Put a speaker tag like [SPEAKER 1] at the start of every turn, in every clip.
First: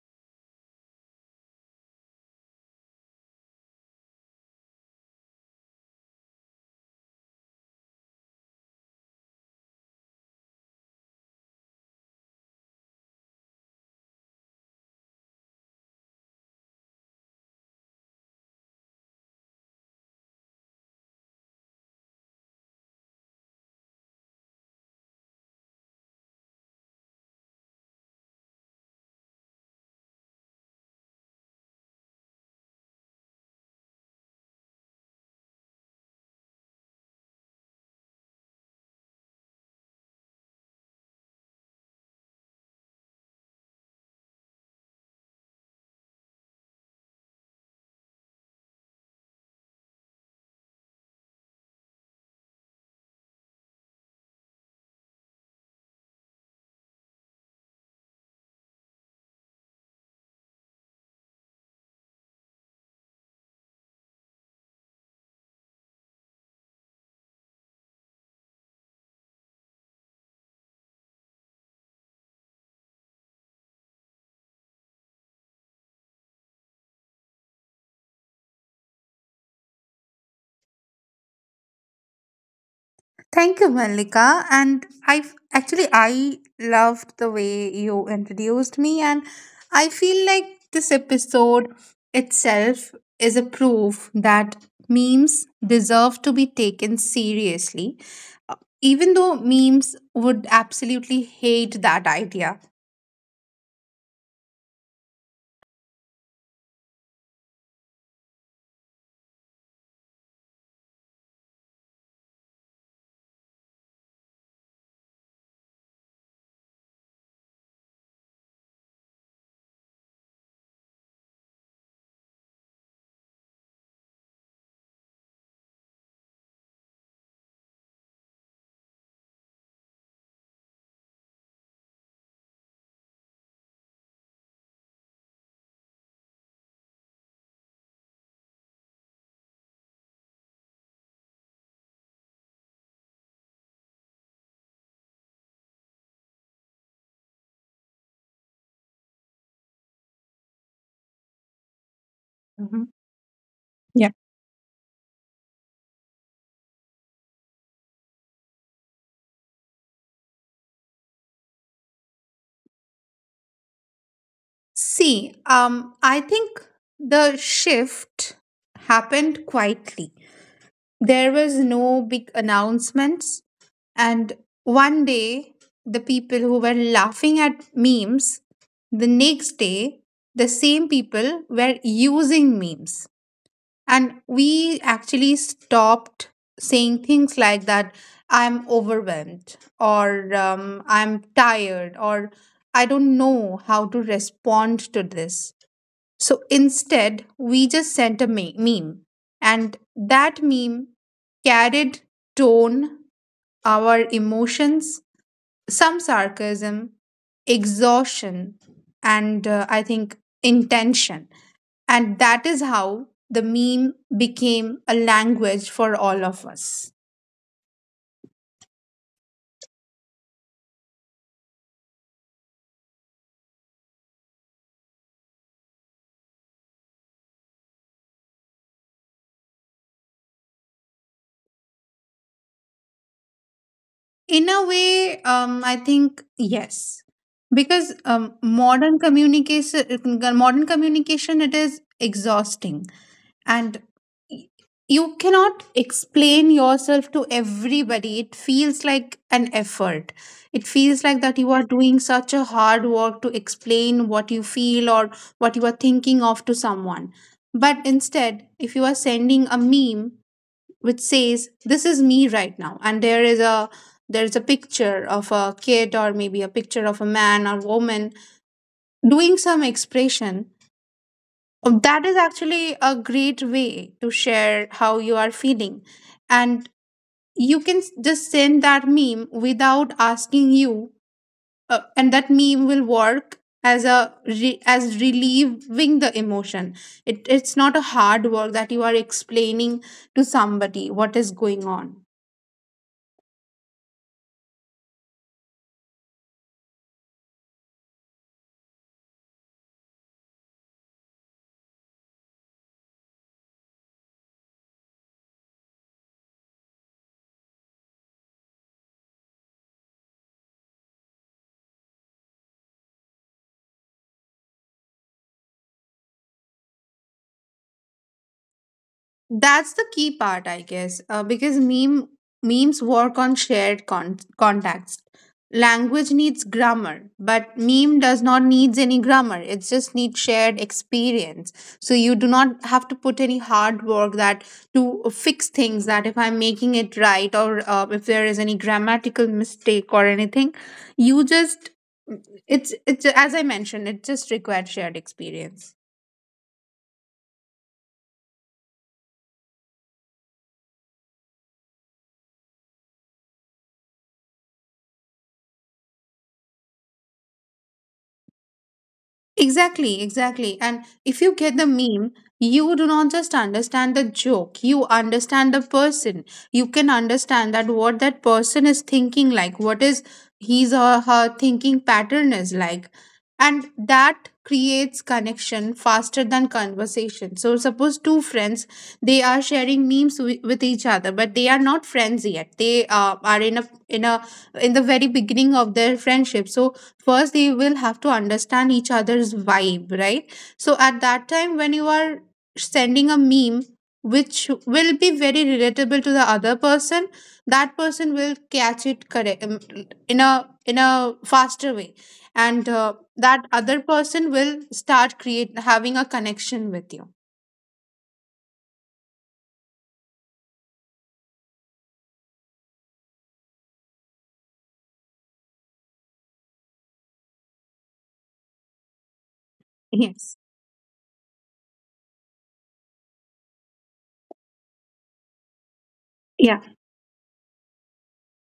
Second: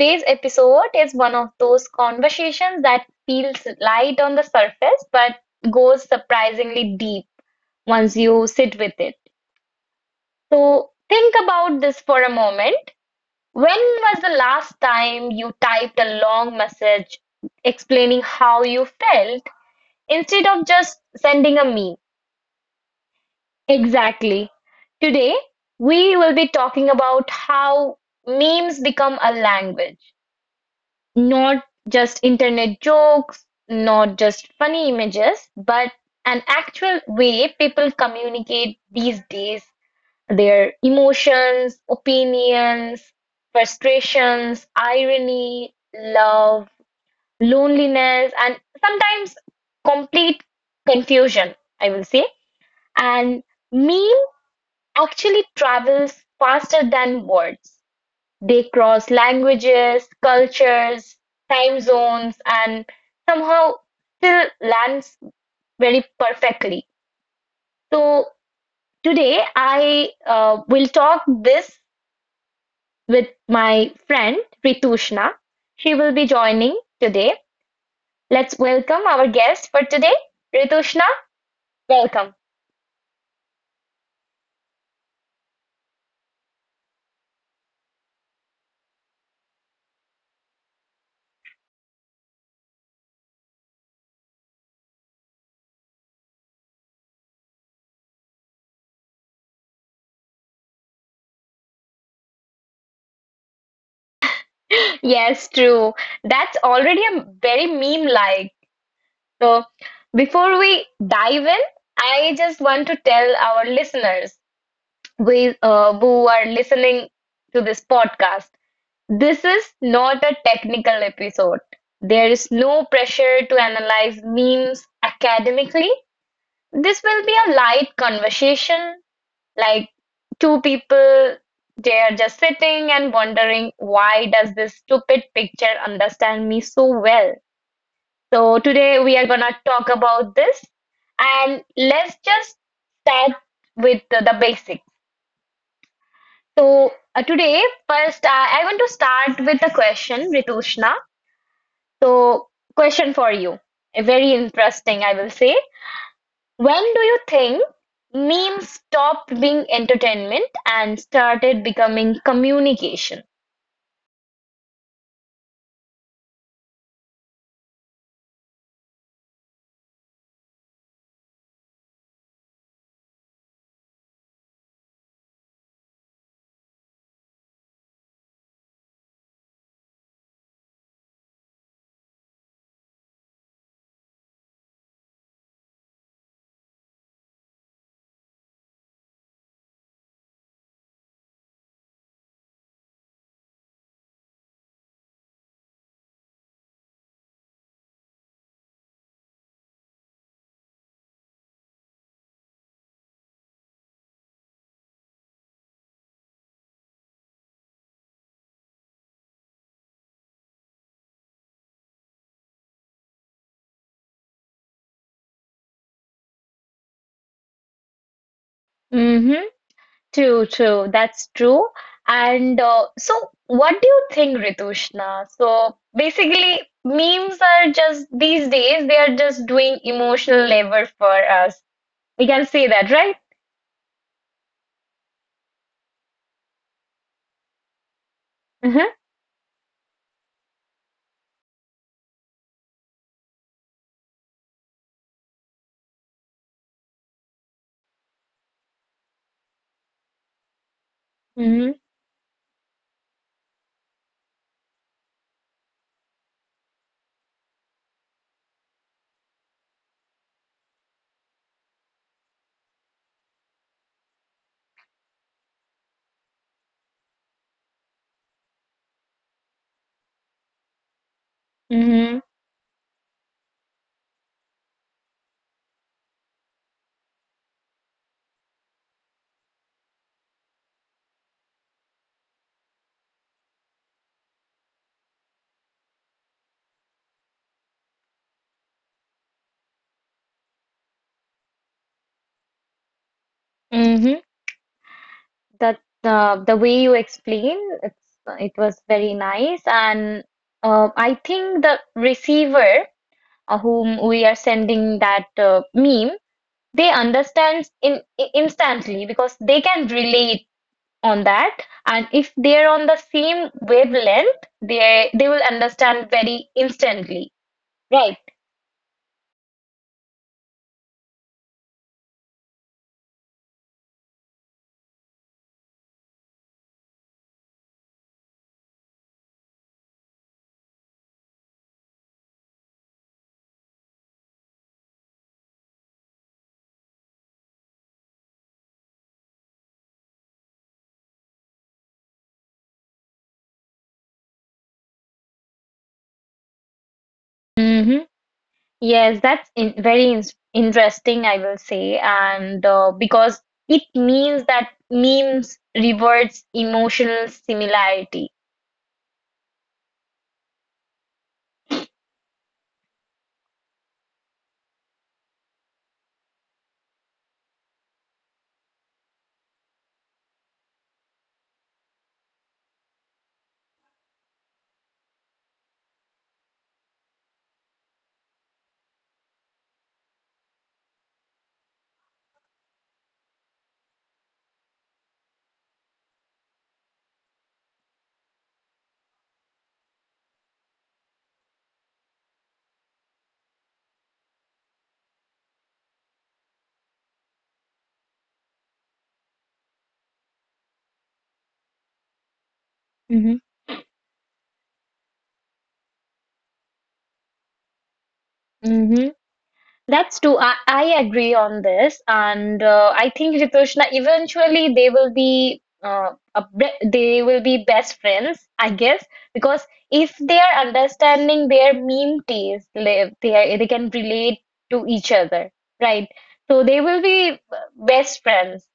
[SPEAKER 1] today's episode is one of those conversations that feels light on the surface but goes surprisingly deep once you sit with it. So, think about this for a moment. When was the last time you typed a long message explaining how you felt instead of just sending a meme? Exactly. Today, we will be talking about how memes become a language. Not just internet jokes, not just funny images, but an actual way people communicate these days their emotions, opinions, frustrations, irony, love, loneliness, and sometimes complete confusion, I will say. And memes actually travels faster than words. They cross languages, cultures, time zones, and somehow still lands very perfectly. So today I will talk this with my friend Ritushna. She will be joining today. Let's welcome our guest for today. Ritushna, welcome.
[SPEAKER 2] Thank you, Malika. And I actually I loved the way you introduced me, and I feel like this episode itself is a proof that memes deserve to be taken seriously, uh, even though memes would absolutely hate that idea.
[SPEAKER 1] Yes, true. That's already a very meme like. So, before we dive in, I just want to tell our listeners we, who are listening to this podcast, this is not a technical episode. There is no pressure to analyze memes academically. This will be a light conversation, like two people they are just sitting and wondering why does this stupid picture understand me so well. So today we are gonna talk about this, and let's just start with the basics. So today first I want to start with a question, Ritushna. So,
[SPEAKER 2] Mhm.
[SPEAKER 1] question for you, a very
[SPEAKER 2] Yeah.
[SPEAKER 1] interesting I will say. When do you think memes stopped being entertainment and started becoming communication?
[SPEAKER 2] I think the shift happened quietly. There was no big announcements. And one day, the people who were laughing at memes, the next day, the same people were using memes. And we actually stopped saying things like that I'm overwhelmed, or I'm tired, or I don't know how to respond to this. So instead, we just sent a meme. And that meme carried tone, our emotions, some sarcasm, exhaustion, and I think intention. And that is how the meme became a language for all of us.
[SPEAKER 1] Mm-hmm. True, true. That's true. And so, what do you think, Ritushna? So, basically, memes are just these days, they are just doing emotional labor for us. We can say that, right?
[SPEAKER 2] In a way, I think yes, because
[SPEAKER 1] Mm-hmm.
[SPEAKER 2] modern communication, modern communication, it is exhausting and y- you cannot explain yourself to everybody. It feels like an effort. It feels like that
[SPEAKER 1] Mm-hmm.
[SPEAKER 2] you are doing such a hard work to explain what you feel or what you are thinking of to someone. But instead, if you are sending a meme which says this is me right now, and there is a picture of a kid or maybe a picture of a man or woman doing some expression.
[SPEAKER 1] Mm-hmm.
[SPEAKER 2] That is actually a great way to share how you are feeling. And you can just send that meme without asking you, and that meme will work as a as relieving the emotion. It's not a hard work that you are explaining to somebody what is going on.
[SPEAKER 1] Mm-hmm. That the way you explain, it's it was very nice, and I think the receiver whom we are sending that meme, they understand in instantly because they can relate on that, and if they're on the same wavelength, they will understand very instantly, right?
[SPEAKER 2] That's the key part, I guess, because memes work on shared context. Language needs grammar, but meme does not needs any grammar. It just needs shared experience. So you do not have to put any hard work that to fix things. That if I'm making it right, or if there is any grammatical mistake or anything, you just it's as I mentioned, it just requires shared experience.
[SPEAKER 1] Hmm, yes, that's very interesting I will say, and because it means that memes rewards emotional similarity.
[SPEAKER 2] Exactly, exactly. And if you get the meme, you do not just understand the joke, you understand the person. You can understand that what that person is thinking like, what is his or her thinking pattern is like. And that creates connection faster than conversation. So suppose two friends, they are sharing memes with each other, but they are not friends yet. They are in the very beginning of their friendship. So first they will have to understand each other's vibe, right? So at that time, when you are sending a meme which will be very relatable to the other person, that person will catch it correct. In a faster way, and
[SPEAKER 1] Hmm.
[SPEAKER 2] that other person will start create having a connection with you.
[SPEAKER 1] Mhm. That's true. I agree on this, and I think Ritushna eventually they will be they will be best friends, I guess, because if they are
[SPEAKER 2] Yes.
[SPEAKER 1] understanding their meme memeties, they can relate to each other, right? So they
[SPEAKER 2] Yeah.
[SPEAKER 1] will be best friends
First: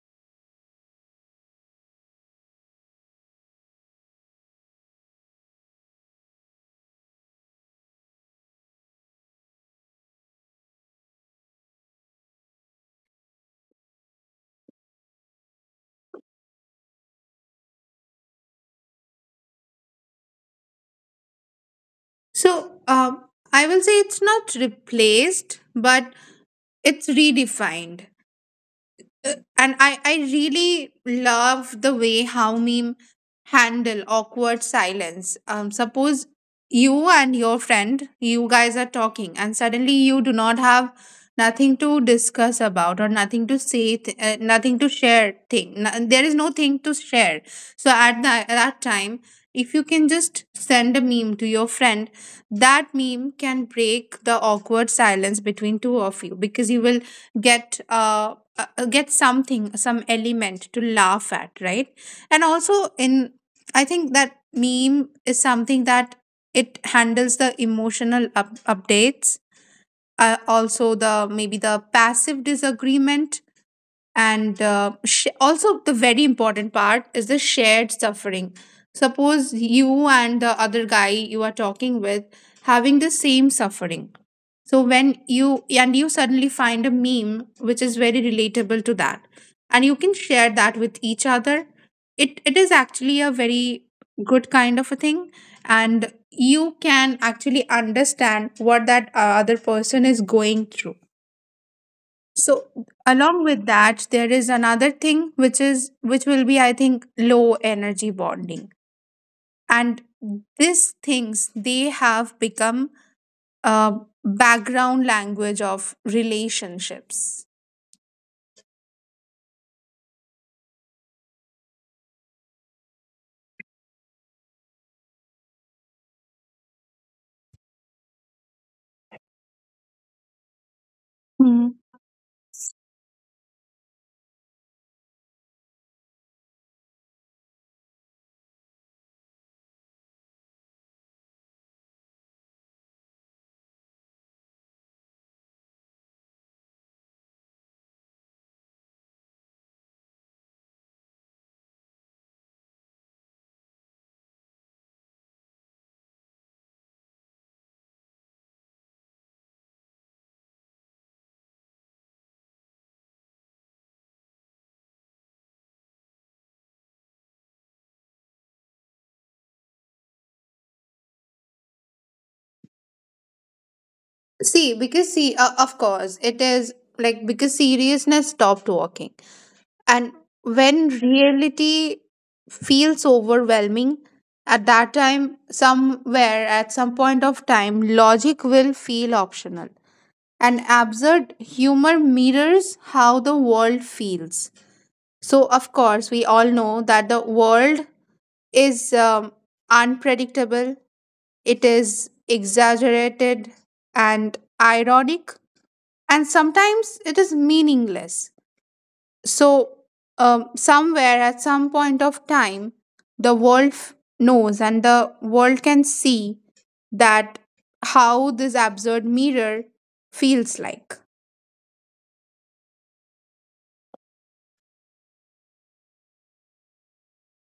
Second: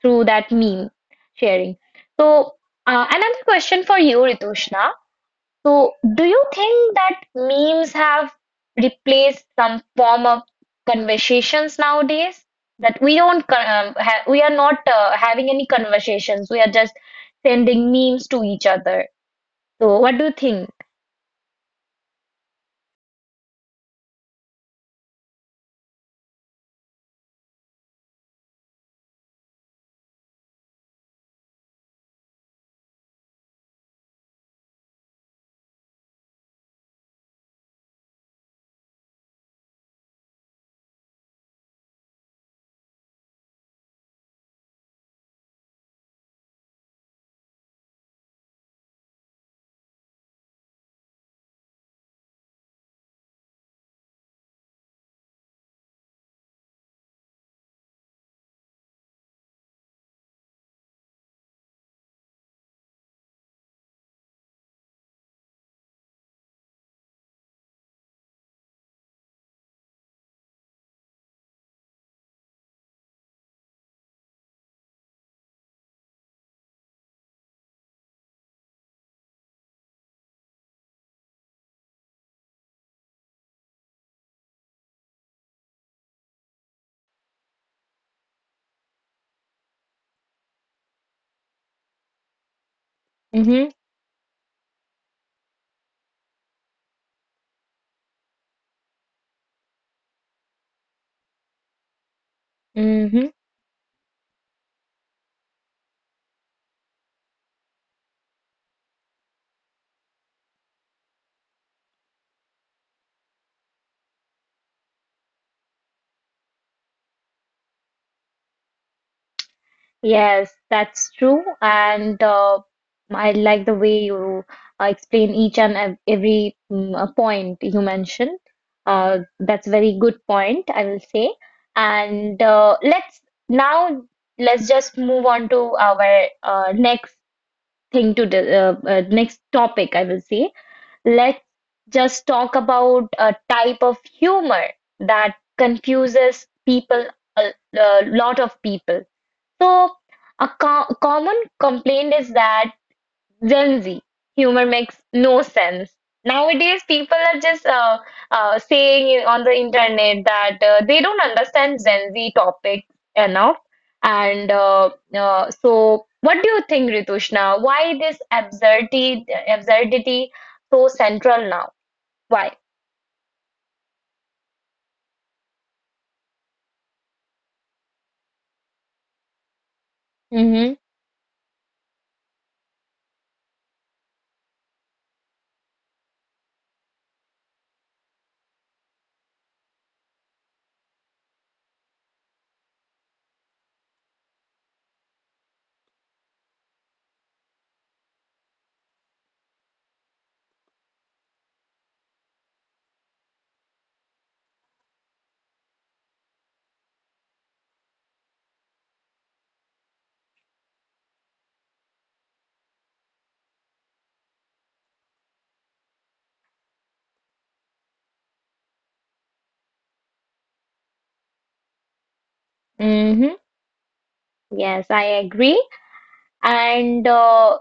[SPEAKER 1] through that meme sharing. So another question for you, Ritushna. So, do you think that memes have replaced some form of conversations nowadays? That we don't, con- ha we are not having any conversations. We are just sending memes to each other. So, what do you think?
[SPEAKER 2] So um, I will say it's not replaced, but it's redefined. And I really love the way how meme handle awkward silence. Suppose you and your friend, you guys are talking, and suddenly you do not have nothing to discuss about or nothing to say, nothing to share. Thing no- There is no thing to share. So at that time, if you can just send a meme to your friend, that meme can break the awkward silence between two of you because you will get uh get something, some element to laugh at, right? And also, in I think that meme is something that it handles the emotional updates, also the maybe the passive disagreement, and also the very important part is the shared suffering. Suppose you and the other guy you are talking with having the same suffering, so when you and you suddenly find a meme which is very relatable to that, and you can share that with each other, it is actually a very good kind of a thing, and you can actually understand what that other person is going through. So
[SPEAKER 1] Mm-hmm.
[SPEAKER 2] along with that, there is another thing which is which will be I think low energy bonding. And these things, they have become a background language of relationships.
[SPEAKER 1] Yes, that's true. And I like the way you explain each and every point you mentioned. That's a very good point, I will say.
[SPEAKER 2] Hmm.
[SPEAKER 1] And let's now let's just move on to our next thing to the next topic, I will say. Let's just talk about a type of humor that confuses people, a, a lot of people. So, a common complaint is that Gen Z humor makes no sense. Nowadays, people are just saying on the internet that they don't understand Gen Z topic enough. And so, what do you think, Ritushna? Why this absurdity so central now? Why?
[SPEAKER 2] Of course, it is like because seriousness stopped working. And
[SPEAKER 1] Mm-hmm.
[SPEAKER 2] when reality feels overwhelming, at that time, somewhere, at some point of time, logic will feel optional. And absurd humor mirrors how the world feels. So, of course, we all know that the world is unpredictable, it is exaggerated and ironic, and sometimes it is meaningless. So, somewhere at some point of time, the world knows and the world can see that how this absurd mirror feels like.
[SPEAKER 1] Mm-hmm. Yes, I agree. And uh,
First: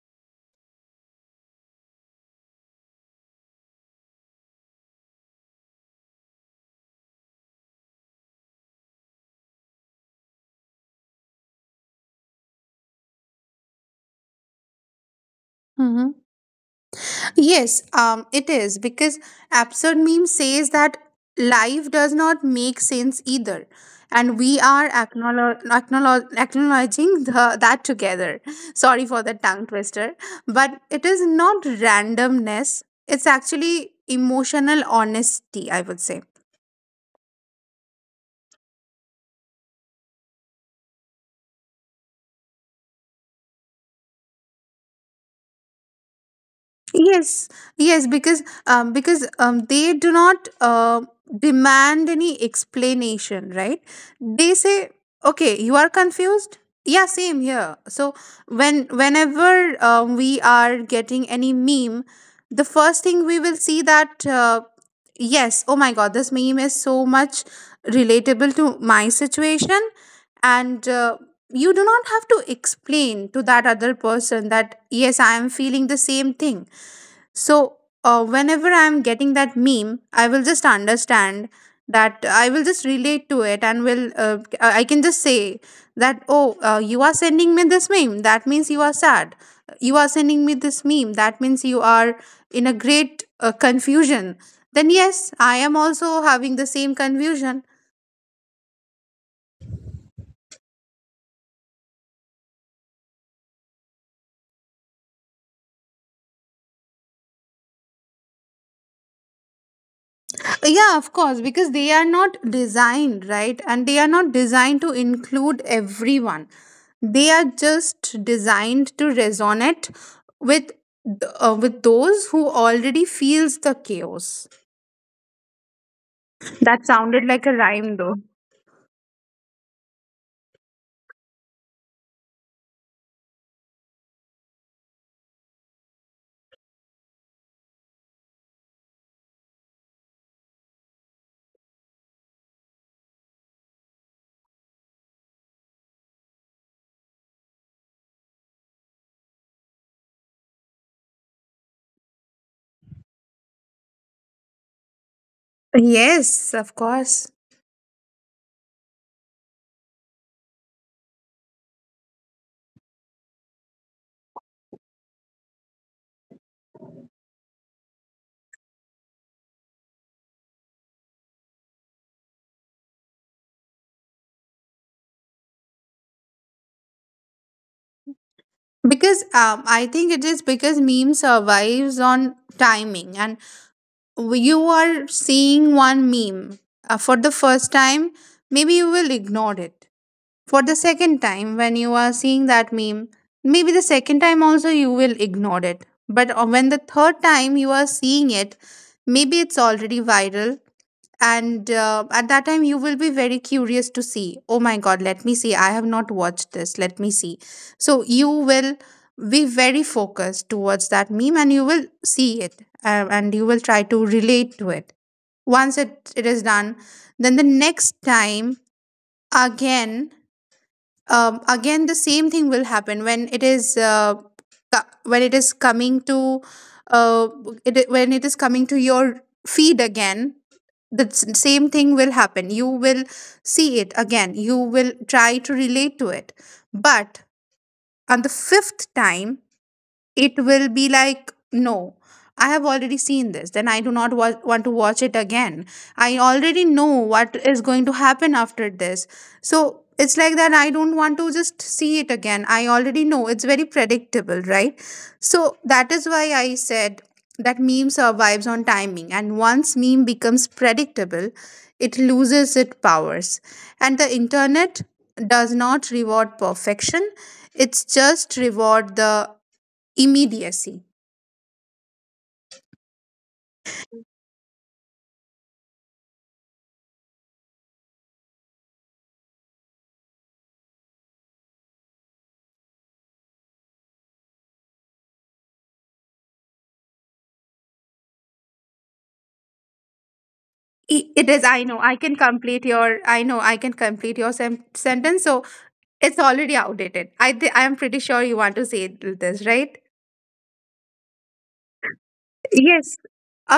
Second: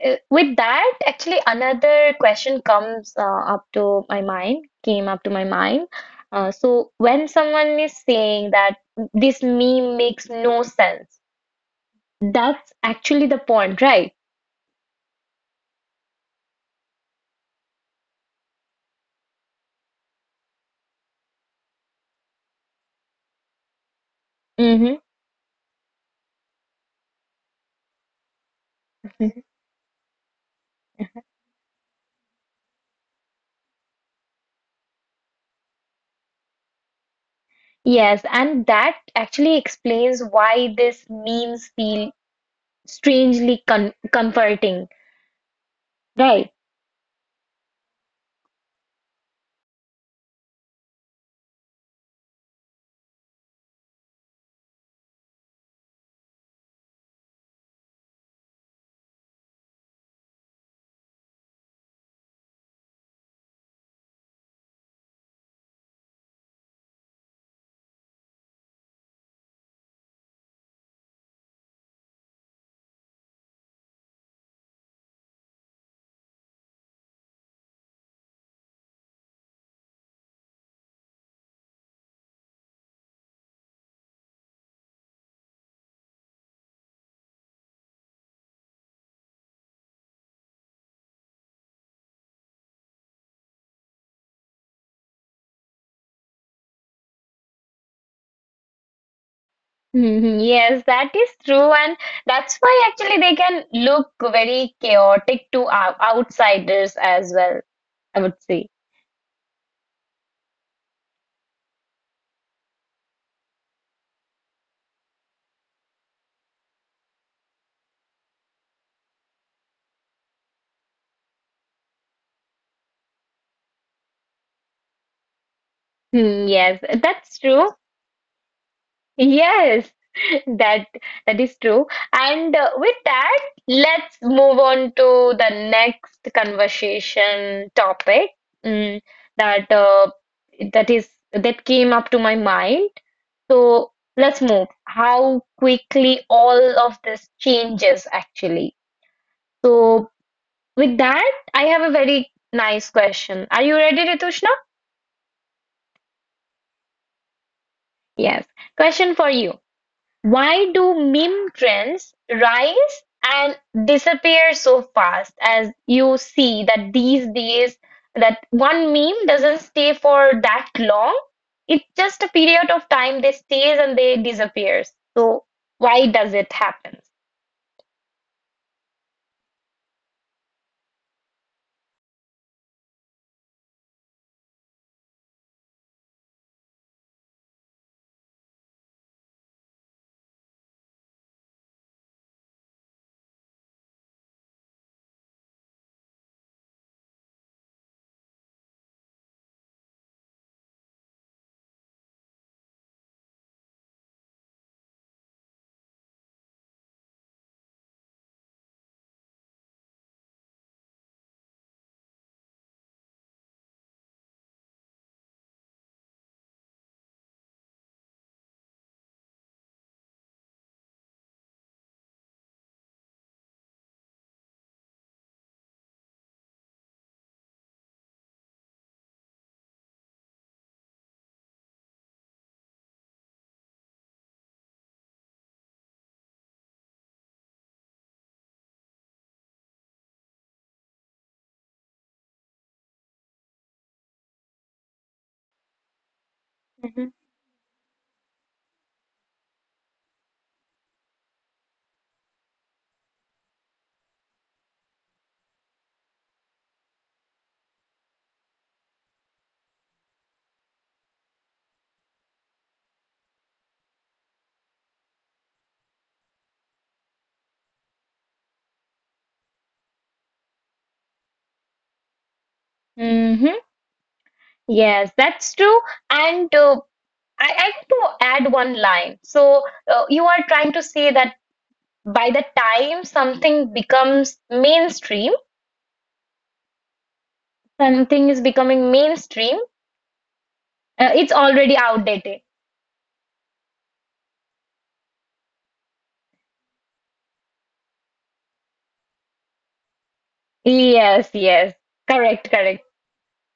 [SPEAKER 1] eh, with that, actually, another question comes up to my mind, came up to my mind. So when someone is saying that this meme makes no sense, that's actually the point, right?
[SPEAKER 2] Yes, it is because absurd meme says that life does not make sense either, and we are
[SPEAKER 1] Hmm.
[SPEAKER 2] acknowledging that together. Sorry for the tongue twister, but it is not randomness. It's actually emotional honesty, I would say.
[SPEAKER 1] Yes, and that actually explains why these memes feel strangely con comforting, right?
[SPEAKER 2] Yes, yes, because they do not demand any explanation, right? They say, "Okay, you are confused." Yeah, same here. So whenever we are getting any meme, the first thing we will see that yes, oh my god, this meme is so much relatable to my situation. And you do not have to explain to that other person that yes, I am feeling the same thing. So, whenever I'm getting that meme, I will just understand that I will just relate to it and will, I can just say that, oh, you are sending me this meme. That means you are sad. You are sending me this meme. That means you are in a great confusion. Then, yes, I am also having the same confusion.
[SPEAKER 1] Mhm. Yes, that is true, and that's why actually they can look very chaotic to outsiders as well, I would say.
[SPEAKER 2] Yeah, of course, because they are not designed, right? And they are not designed to include everyone. They are just designed to resonate with with those who already feels the chaos.
[SPEAKER 1] Hmm, yes,
[SPEAKER 2] That sounded
[SPEAKER 1] that's
[SPEAKER 2] like a
[SPEAKER 1] true.
[SPEAKER 2] rhyme though.
[SPEAKER 1] Yes, that that is true. And with that, let's move on to the next conversation topic, mm, that uh, that came up to my mind. So let's move. How quickly all of this changes actually. So, with that, I have a very nice question. Are you ready, Ritushna?
[SPEAKER 2] Yes, of course.
[SPEAKER 1] Yes. Question for you. Why do meme trends rise and disappear so fast as you see that these days that one meme doesn't stay for that long? It's just a period of time they stays and they disappears. So why does it happen?
[SPEAKER 2] Because I think it is because meme survives on timing. And you are seeing one meme for the first time, maybe you will ignore it. For the second time when you are seeing that meme, maybe the second time also you will ignore it. But when the third time you are seeing it, maybe it's already viral. And at that time you will be very curious to see, oh my god, let me see, I have not watched this, let me see. So you will be very focused towards that meme and you will see it, and you will try to relate to it. Once it is done, then the next time again, again the same thing will happen. When it is when it is coming to uh, when it is coming to your feed again, the same thing will happen. You will see it again, you will try to relate to it. But on the fifth time it will be like no, I have already seen this, then I do not want to watch it again. I already know
[SPEAKER 1] Mm-hmm.
[SPEAKER 2] what is going to happen after this. So it's like that I don't want to just see it again. I already know it's very predictable, right? So that is why I said that meme survives on timing, and once meme becomes predictable, it loses its powers. And the internet does not reward perfection, it's just reward the immediacy.
[SPEAKER 1] Mm-hmm. Yes, that's true. And I want to add one line. So you are trying to say that by the time something is becoming mainstream,
[SPEAKER 2] I- it
[SPEAKER 1] it's
[SPEAKER 2] is I
[SPEAKER 1] already
[SPEAKER 2] know I can
[SPEAKER 1] outdated.
[SPEAKER 2] complete your I know I can complete your sentence. So it's already outdated. I am pretty sure you want to say this, right?
[SPEAKER 1] Yes, yes, correct, correct.
[SPEAKER 2] Yes,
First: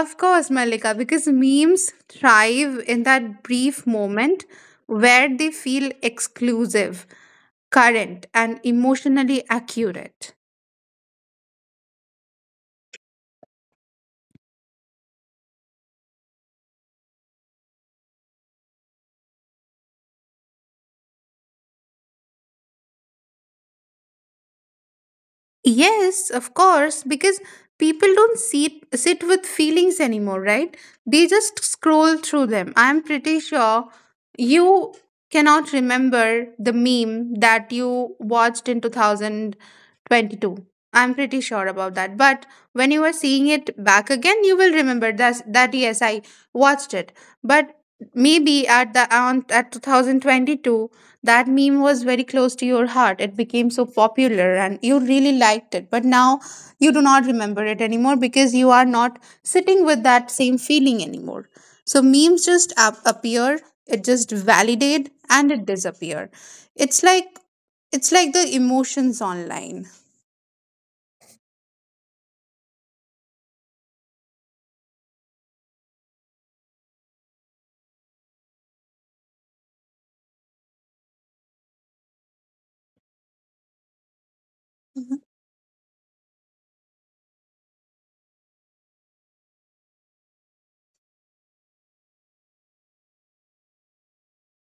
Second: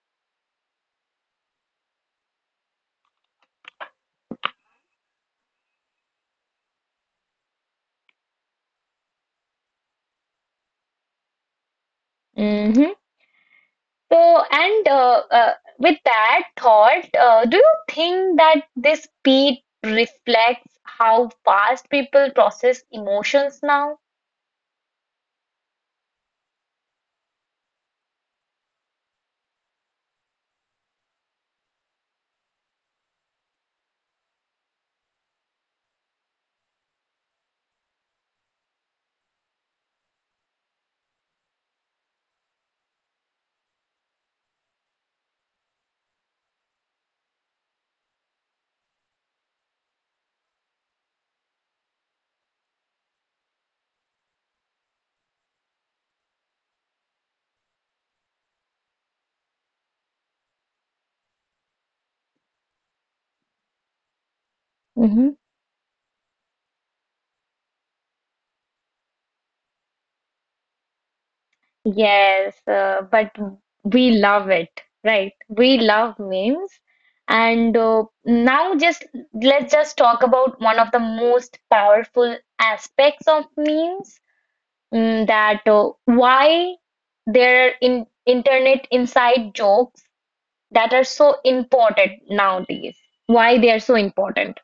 [SPEAKER 2] of course, Malika, because memes thrive in that brief moment where they feel exclusive, current, and emotionally accurate.
[SPEAKER 1] Hmm. So, and with that thought, do you think that this speed reflects how fast people process emotions now?
[SPEAKER 2] Yes, of course, because people don't sit with feelings anymore, right? They just scroll through them. I'm pretty sure you cannot remember the meme that you watched in 2000 22. I'm pretty sure about that. But when you are seeing it back again, you will remember that, that yes, I watched it. But maybe at the on at 2022, that meme was very close to your heart, it became so popular and you really liked it. But now you do not remember it anymore, because you are not sitting with that same feeling anymore. So memes just appear, it just validate, and it disappear. It's like it's like the emotions online.
[SPEAKER 1] Yes, but we love it, right? We love memes. And now just let's just talk about one of the most powerful aspects of memes,
[SPEAKER 2] Mhm.
[SPEAKER 1] mm, that why there are in internet inside jokes that are so important nowadays. Why they are so important.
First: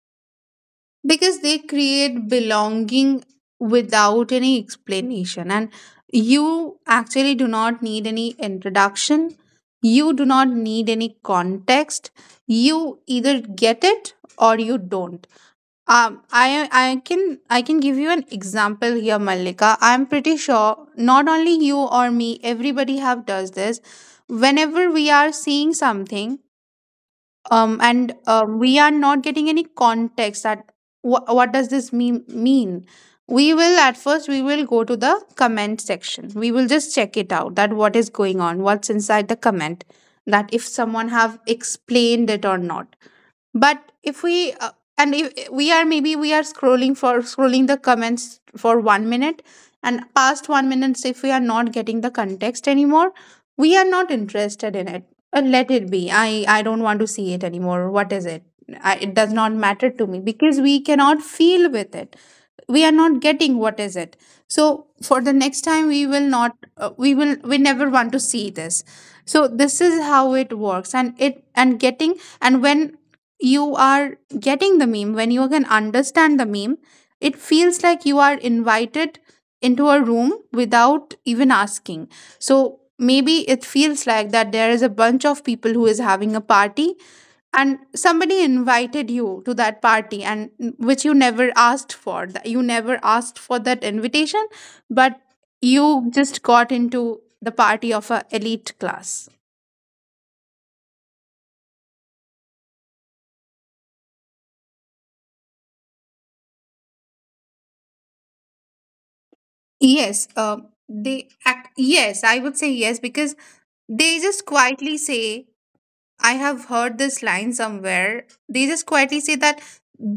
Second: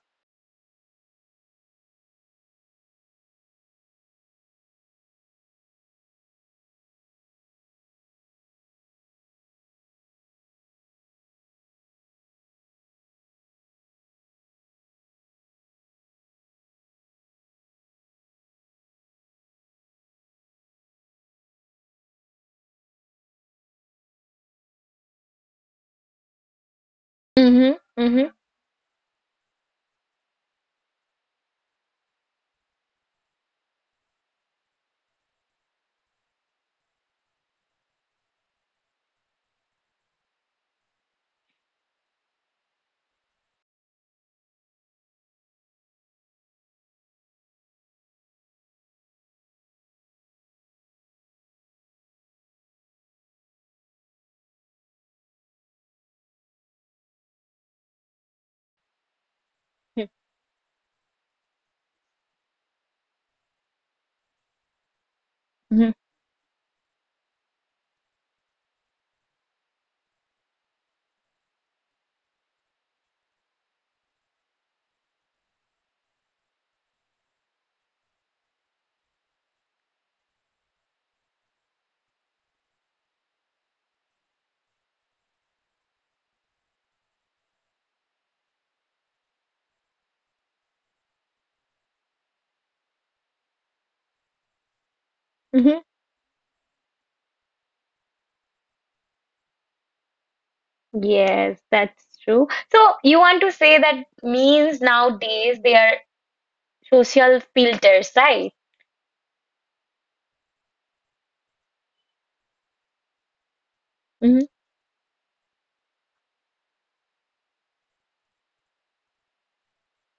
[SPEAKER 2] Because they create belonging without any explanation, and you actually do not need any introduction, you do not need any context. You either get it or you don't. Um i i can i can give you an example here, Malika. I'm pretty sure not only you or me, everybody have does this whenever we are seeing something,
[SPEAKER 1] Mm-hmm,
[SPEAKER 2] um, and
[SPEAKER 1] mm-hmm.
[SPEAKER 2] um, we are not getting any context that what does this mean. We will at first we will go to the comment section. We will just check it out, that what is going on, what's inside the comment, that if someone have explained it or not. But if we and if we are, maybe we are scrolling the comments for 1 minute, and past 1 minutes, if we are not getting the context anymore, we are not interested in it. Let it be. I don't want to see it anymore. What is it? It does not matter to me, because we cannot feel with it. We are not getting what is it. So for the next
[SPEAKER 1] Mm-hmm.
[SPEAKER 2] time, we will not we will we never want to see this. So this is how it works. And when you are getting the meme, when you can understand the meme, it feels like you are invited into a room without even asking. So maybe it feels like that there is a bunch of people who is having a party, and somebody invited you to that party, and which you never asked for that, you never asked for that invitation, but
[SPEAKER 1] Mm-hmm.
[SPEAKER 2] you just got into the party of a elite class.
[SPEAKER 1] Yes, that's true. So you want to say that memes nowadays they are social filters, right?
[SPEAKER 2] Yes. Yes, I would say yes, because they just
[SPEAKER 1] Mm-hmm.
[SPEAKER 2] quietly say, I have heard this line somewhere, they just quietly say that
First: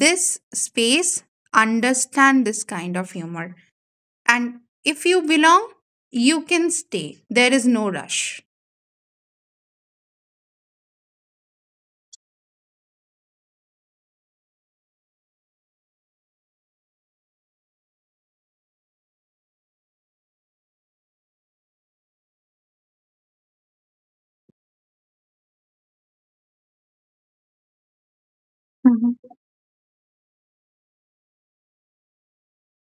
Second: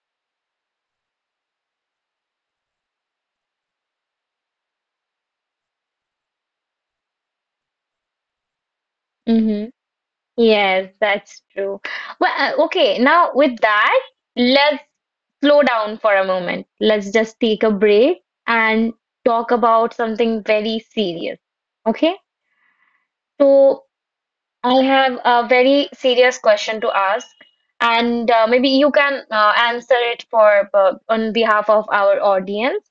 [SPEAKER 2] this space understand this kind of humor. And if you belong, you can stay. There is no rush.
[SPEAKER 1] Mm-hmm. Yes, that's true. Well, okay, now with that, let's slow down for a moment. Let's just take a break and talk about something very serious. Okay? So, I have a very serious question to ask, and maybe you
[SPEAKER 2] Mhm,
[SPEAKER 1] can answer it for on behalf of our audience.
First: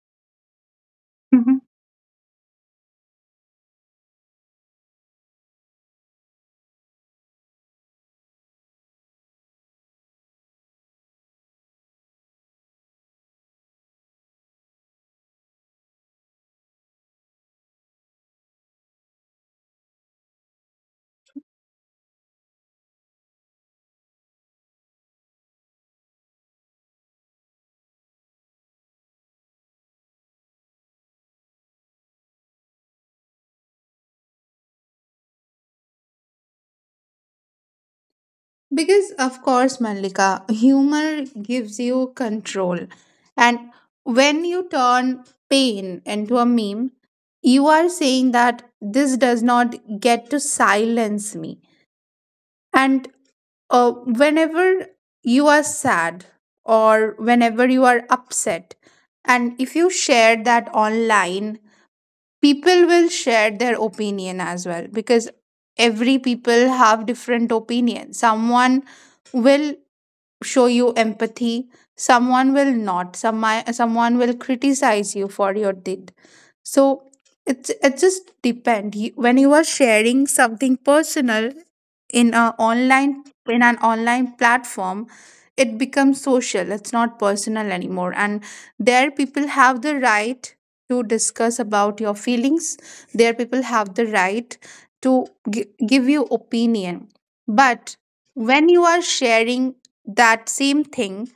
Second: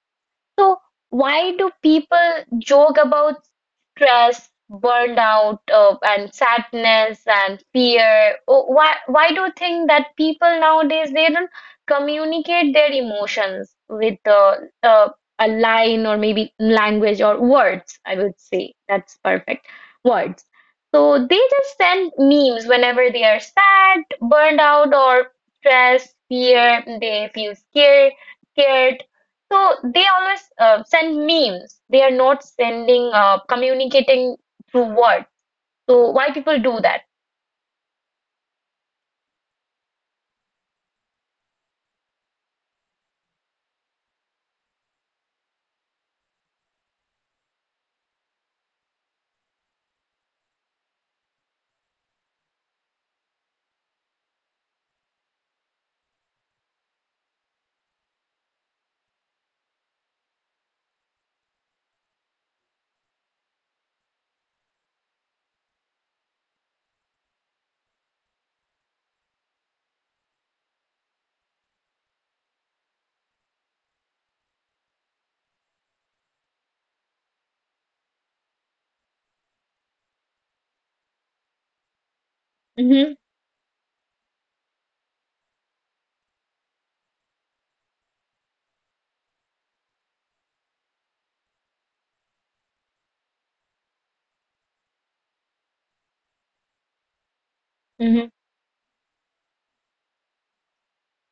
[SPEAKER 1] So, why
[SPEAKER 2] mhm.
[SPEAKER 1] do people joke about stress, burnout, and sadness and fear? Oh, why do you think that people nowadays they don't communicate their emotions with uh, a line or maybe language or words? I would say that's perfect. Words. So they just send memes whenever they are sad, burned out, or stressed, fear. They feel scared, so they always send memes. They are not sending, communicating through words. So why people do that?
[SPEAKER 2] Because, of course, Malika, humor gives you control. And when you turn pain into a meme, you are saying that this does not get to silence me. And whenever you are sad or whenever you are upset, and if you share that online, people will share their opinion as well, because every people have different opinion. Someone will show you empathy, someone will not. Someone will criticize you for your deed, so it just depend. When you are sharing something personal in a
[SPEAKER 1] Mm-hmm,
[SPEAKER 2] online in an online platform, it becomes social. It's not personal anymore. And there people have the right to discuss about your feelings. There people have the right to give you opinion. But
[SPEAKER 1] mm-hmm,
[SPEAKER 2] when you are sharing that same thing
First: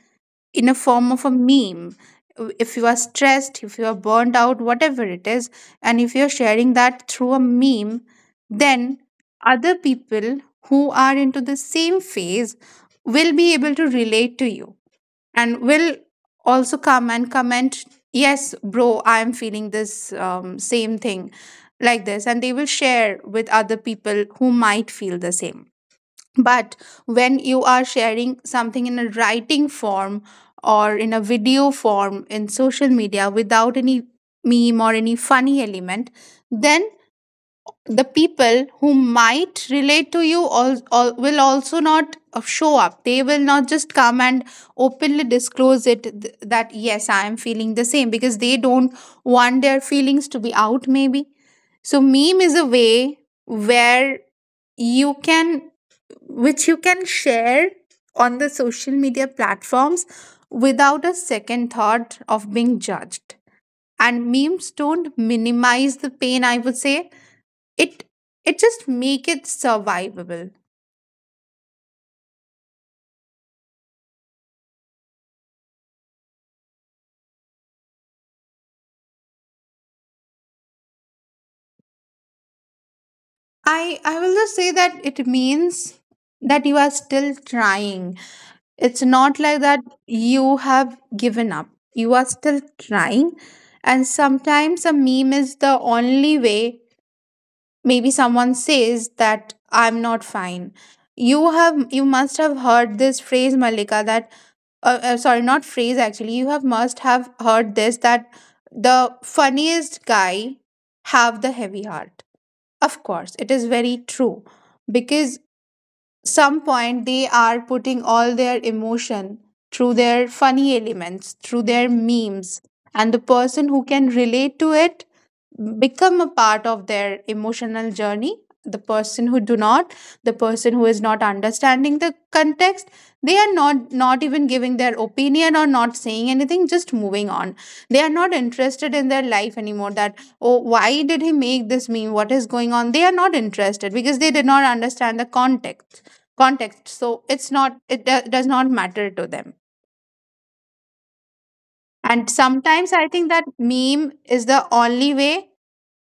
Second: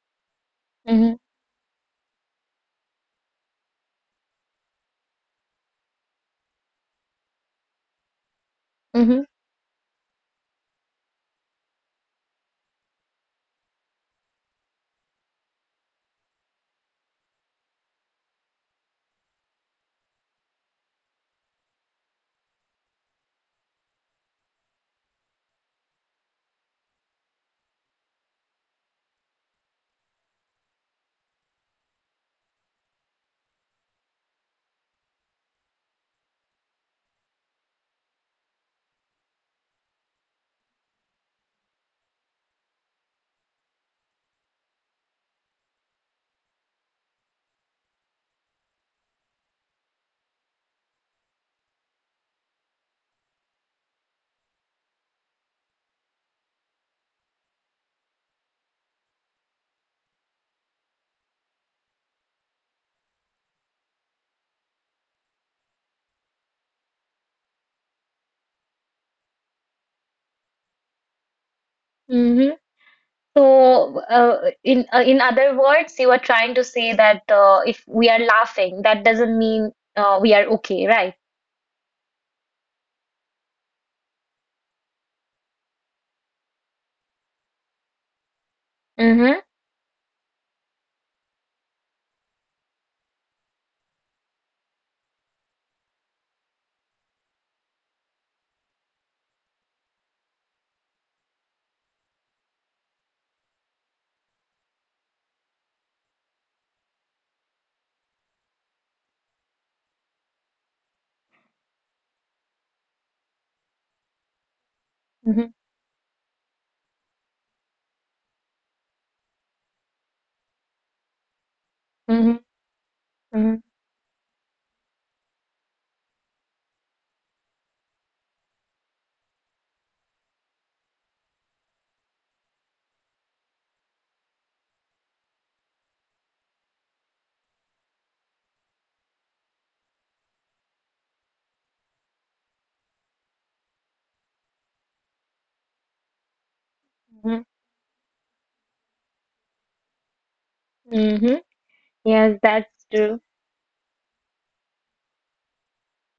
[SPEAKER 2] in a form
[SPEAKER 1] mm-hmm,
[SPEAKER 2] of a meme, if you are stressed, if you are burned out, whatever it is, and if you're sharing that through a meme, then
[SPEAKER 1] mm-hmm,
[SPEAKER 2] other people who are into the same phase will be able to relate to you and will also come and comment, yes bro, I am feeling this same thing, like this. And they will share with other people who might feel the same. But when you are sharing something in a writing form or in a video form in social media without any meme or any funny element, then the people who might relate to you all will also not show up, they will not just come and openly disclose it, that yes, I am feeling the same, because they don't want their feelings to be out maybe. So meme is a way where you can which you can share on the social media platforms without a second thought of being judged. And memes don't minimize the pain, I would say. It it just make it survivable.
[SPEAKER 1] mm-hmm. So in other words, you are trying to say that if we are laughing, that doesn't mean we are okay, right?
[SPEAKER 2] I will just say that it means that you are still trying. It's
[SPEAKER 1] Mm-hmm,
[SPEAKER 2] not like that you have given up. You are still trying. And sometimes a meme is the only way. Maybe someone says that I'm not fine. You must have heard this phrase, Malika, that sorry, not phrase actually, you have must have heard this, that the funniest guy have the heavy heart. Of course it is very true, because some point they are putting all their emotion through their funny elements, through their
[SPEAKER 1] mm-hmm,
[SPEAKER 2] memes. And the
[SPEAKER 1] mm-hmm,
[SPEAKER 2] person who can relate to it become a part of their emotional journey. the person who do not the person who is not understanding the context, they are not even giving their opinion or not saying anything, just moving on. They are not interested in their life anymore, that, oh, why did he make this meme, what is going on. They are not interested because they did not understand the context, so
[SPEAKER 1] mm-hmm,
[SPEAKER 2] it's not, it does not matter to them.
[SPEAKER 1] mm-hmm.
[SPEAKER 2] And
[SPEAKER 1] Yes, that's
[SPEAKER 2] sometimes I
[SPEAKER 1] true.
[SPEAKER 2] think that meme is the only way,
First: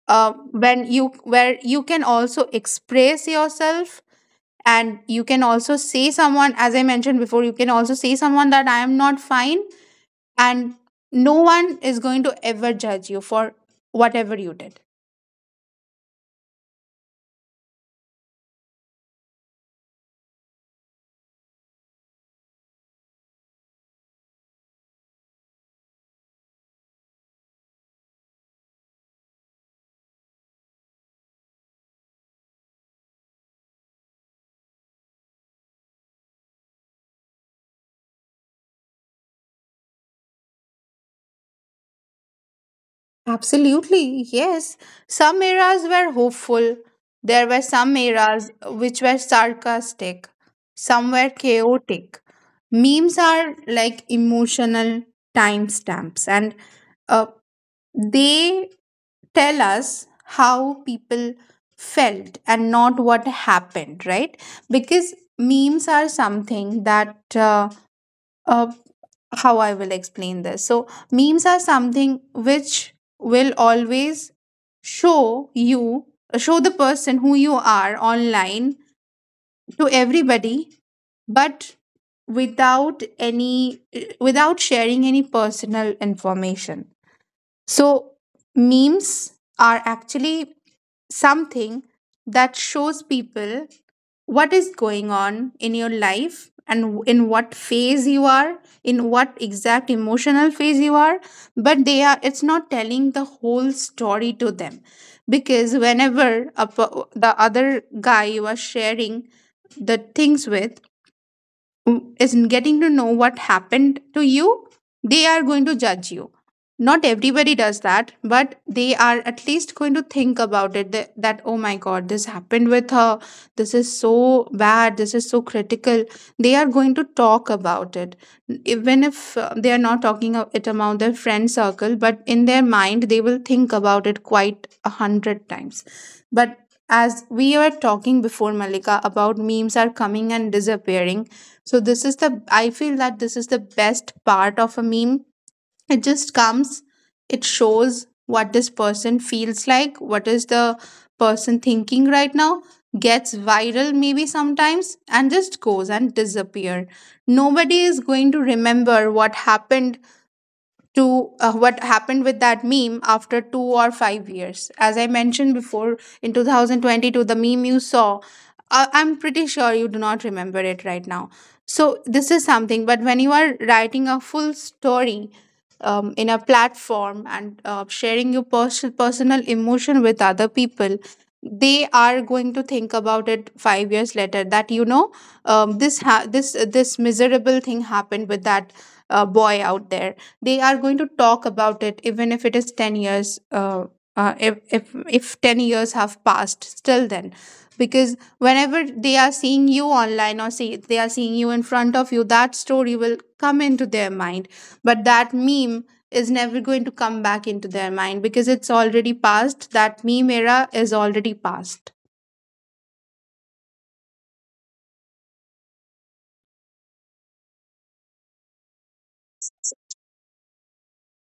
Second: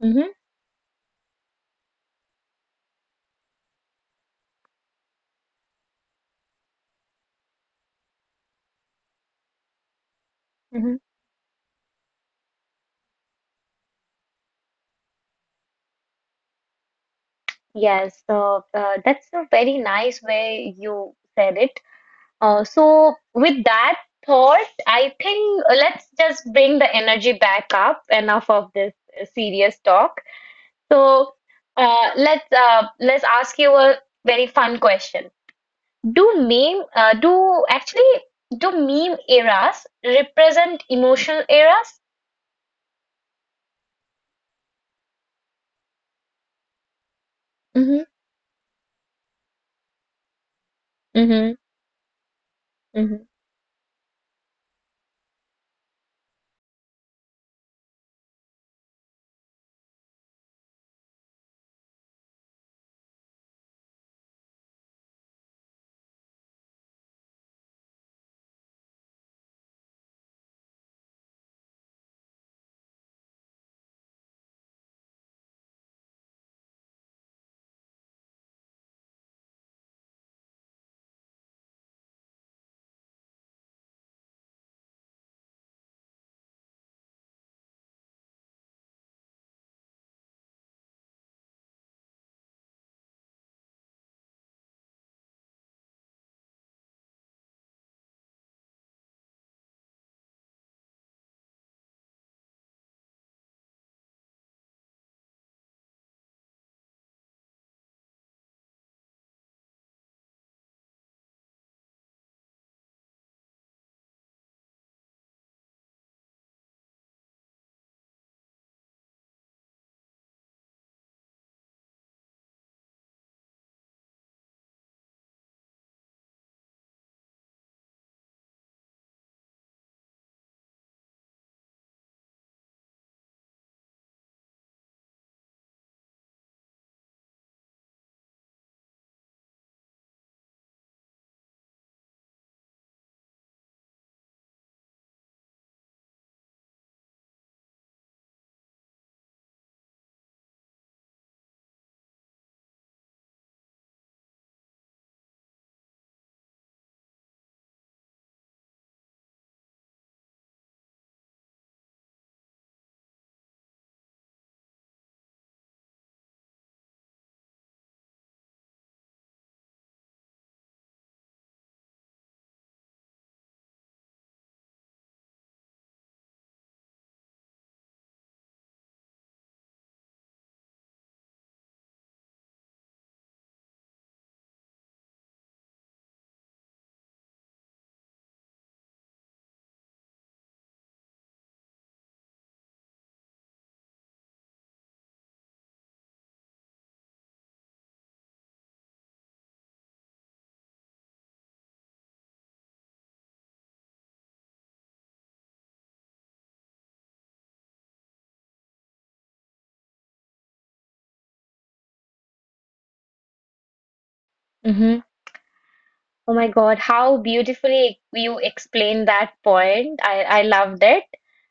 [SPEAKER 1] Mm-hmm,
[SPEAKER 2] when you where you can also express yourself, and you can also say someone, as I mentioned before, you can also say someone that I am not fine, and
[SPEAKER 1] mm-hmm.
[SPEAKER 2] no one is going to ever judge you for whatever you did.
[SPEAKER 1] Yes, so that's a very nice way you said it. So, with that thought, I think let's just bring the energy back up. Enough of this serious talk. So, let's ask you a very fun question. Do meme uh, do actually do meme eras represent emotional eras?
[SPEAKER 2] Absolutely yes. Some eras were hopeful, there were some
[SPEAKER 1] Mm-hmm,
[SPEAKER 2] eras which were sarcastic, some were
[SPEAKER 1] mm-hmm,
[SPEAKER 2] chaotic. Memes are like emotional timestamps, and uh, they tell us how people felt and not what happened, right? Because memes are something that, uh, how I will explain this. So, memes are something which will always show you, show the person who you are online to everybody, but without any, without sharing any personal information. So, memes are actually something that shows people what is going on in your life, and in what phase you are, in what exact emotional phase you are. But they are it's not telling the whole story to them, because whenever the other guy you are sharing the things with is getting to know what happened to you, they are going to judge you. Not everybody does that, but they are at least going to think about it, that, oh my God, this happened with her. This is so bad. This is so critical. They are going to talk about it. Even if they are not talking it among their friend circle, but in their mind, they will think about it quite a hundred times. But as we were talking before, Malika, about memes are coming and disappearing, so this is the I feel that this is the best part of a meme. It just comes, it shows what this person feels like, what is the person thinking right now, gets viral maybe sometimes and just goes and disappear. Nobody is going to remember what happened with that meme after 2 or 5 years. As I mentioned before, in 2022, the meme you saw, I'm pretty sure you do not remember it right now. So, this is something, but when you are writing a full story, in a platform and sharing your personal emotion with other people, they are going to think about it 5 years later, that this this miserable thing happened with that boy out there. They are going to talk about it, even if it is 10 years, if 10 years have passed still, then, because whenever they are seeing you online, or see they are seeing you in front of you, that story will come into their mind. But that meme is never going to come back into their mind, because it's already past, that meme era is already past.
[SPEAKER 1] mm-hmm. Oh my God, how beautifully you explained that point. I loved it.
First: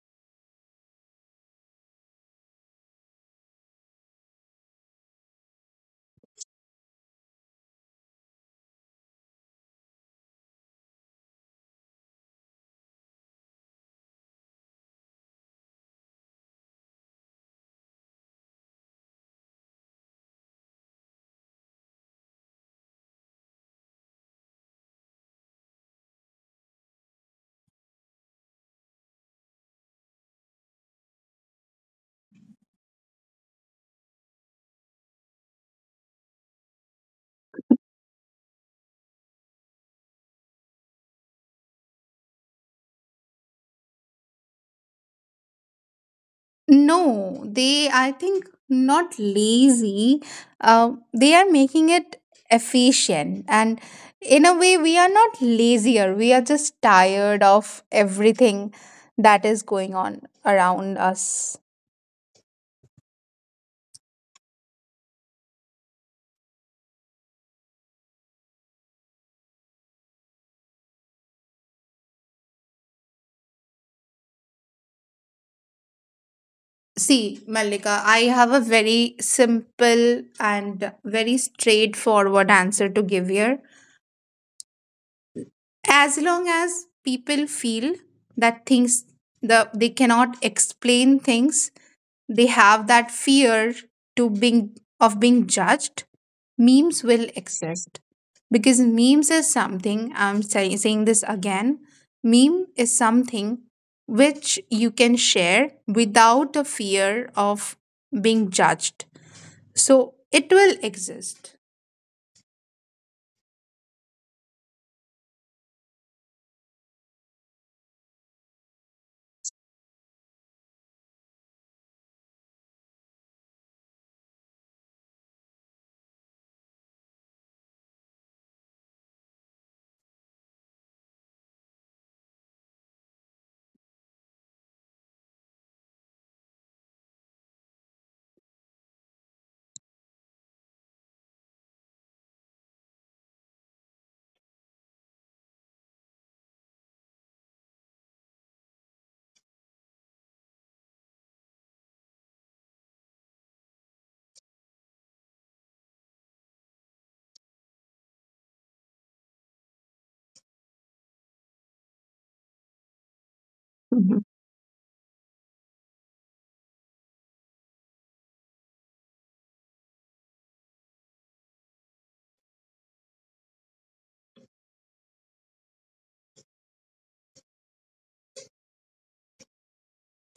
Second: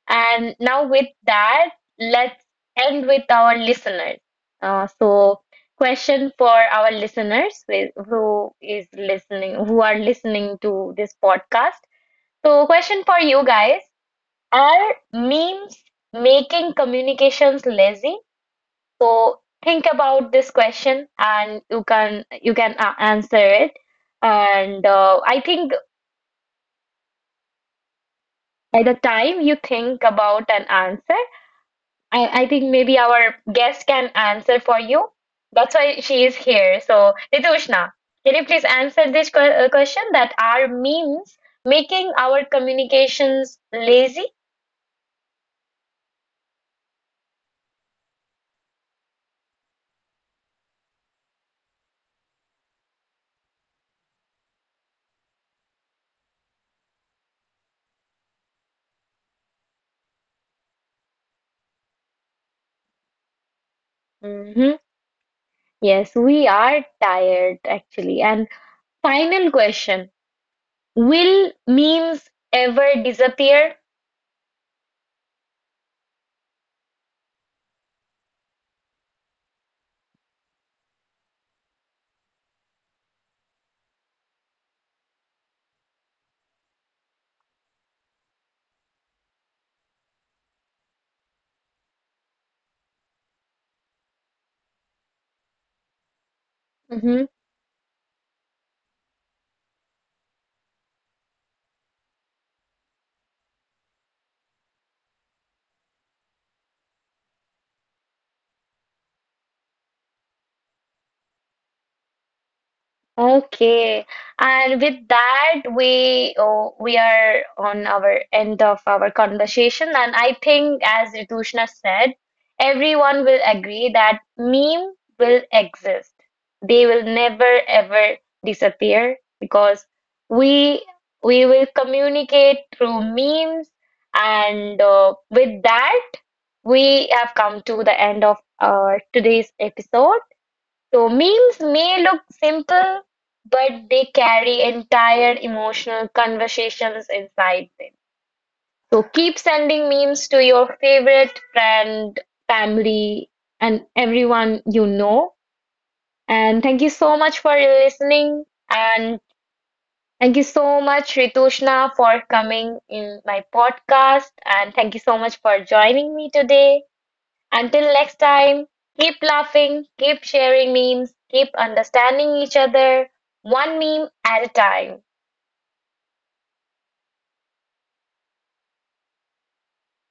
[SPEAKER 1] And now, with that, let's end with our listeners. So, question for our listeners who is listening, who are listening to this podcast. So, question for you guys, are memes making communications lazy? So, think about this question and you can answer it. And I think by the time you think about an answer, I think maybe our guest can answer for you. That's why she is here. So, Ritushna, can you please answer this question that are memes making our communications lazy?
[SPEAKER 2] No, they, I think, not lazy. They are making it efficient. And in a way, we are not lazier. We are just tired of everything that is going on around us.
[SPEAKER 1] Hmm. Yes, we are tired actually. And final question, will memes ever disappear?
[SPEAKER 2] See, Malika, I have a very simple and very straightforward answer to give here. As long as people feel that things, they cannot explain things, they have that fear to being of being judged, memes will exist, because memes is something, saying this again, meme is something which you can share without a fear of being judged, so it will exist.
[SPEAKER 1] Okay, and with that, we are on our end of our conversation, and I think, as Ritushna said, everyone will agree that meme will exist. They will never ever disappear because we we will communicate through memes, and with that, we have come to the end of our today's episode. So memes may look simple, but they carry entire emotional conversations inside them. So keep sending memes to your favorite friend, family, and everyone you know. And thank you so much for listening. And thank you so much, Ritushna, for coming in my podcast. And thank you so much for joining me today. Until next time, keep laughing, keep sharing memes, keep understanding each other, one meme at a time.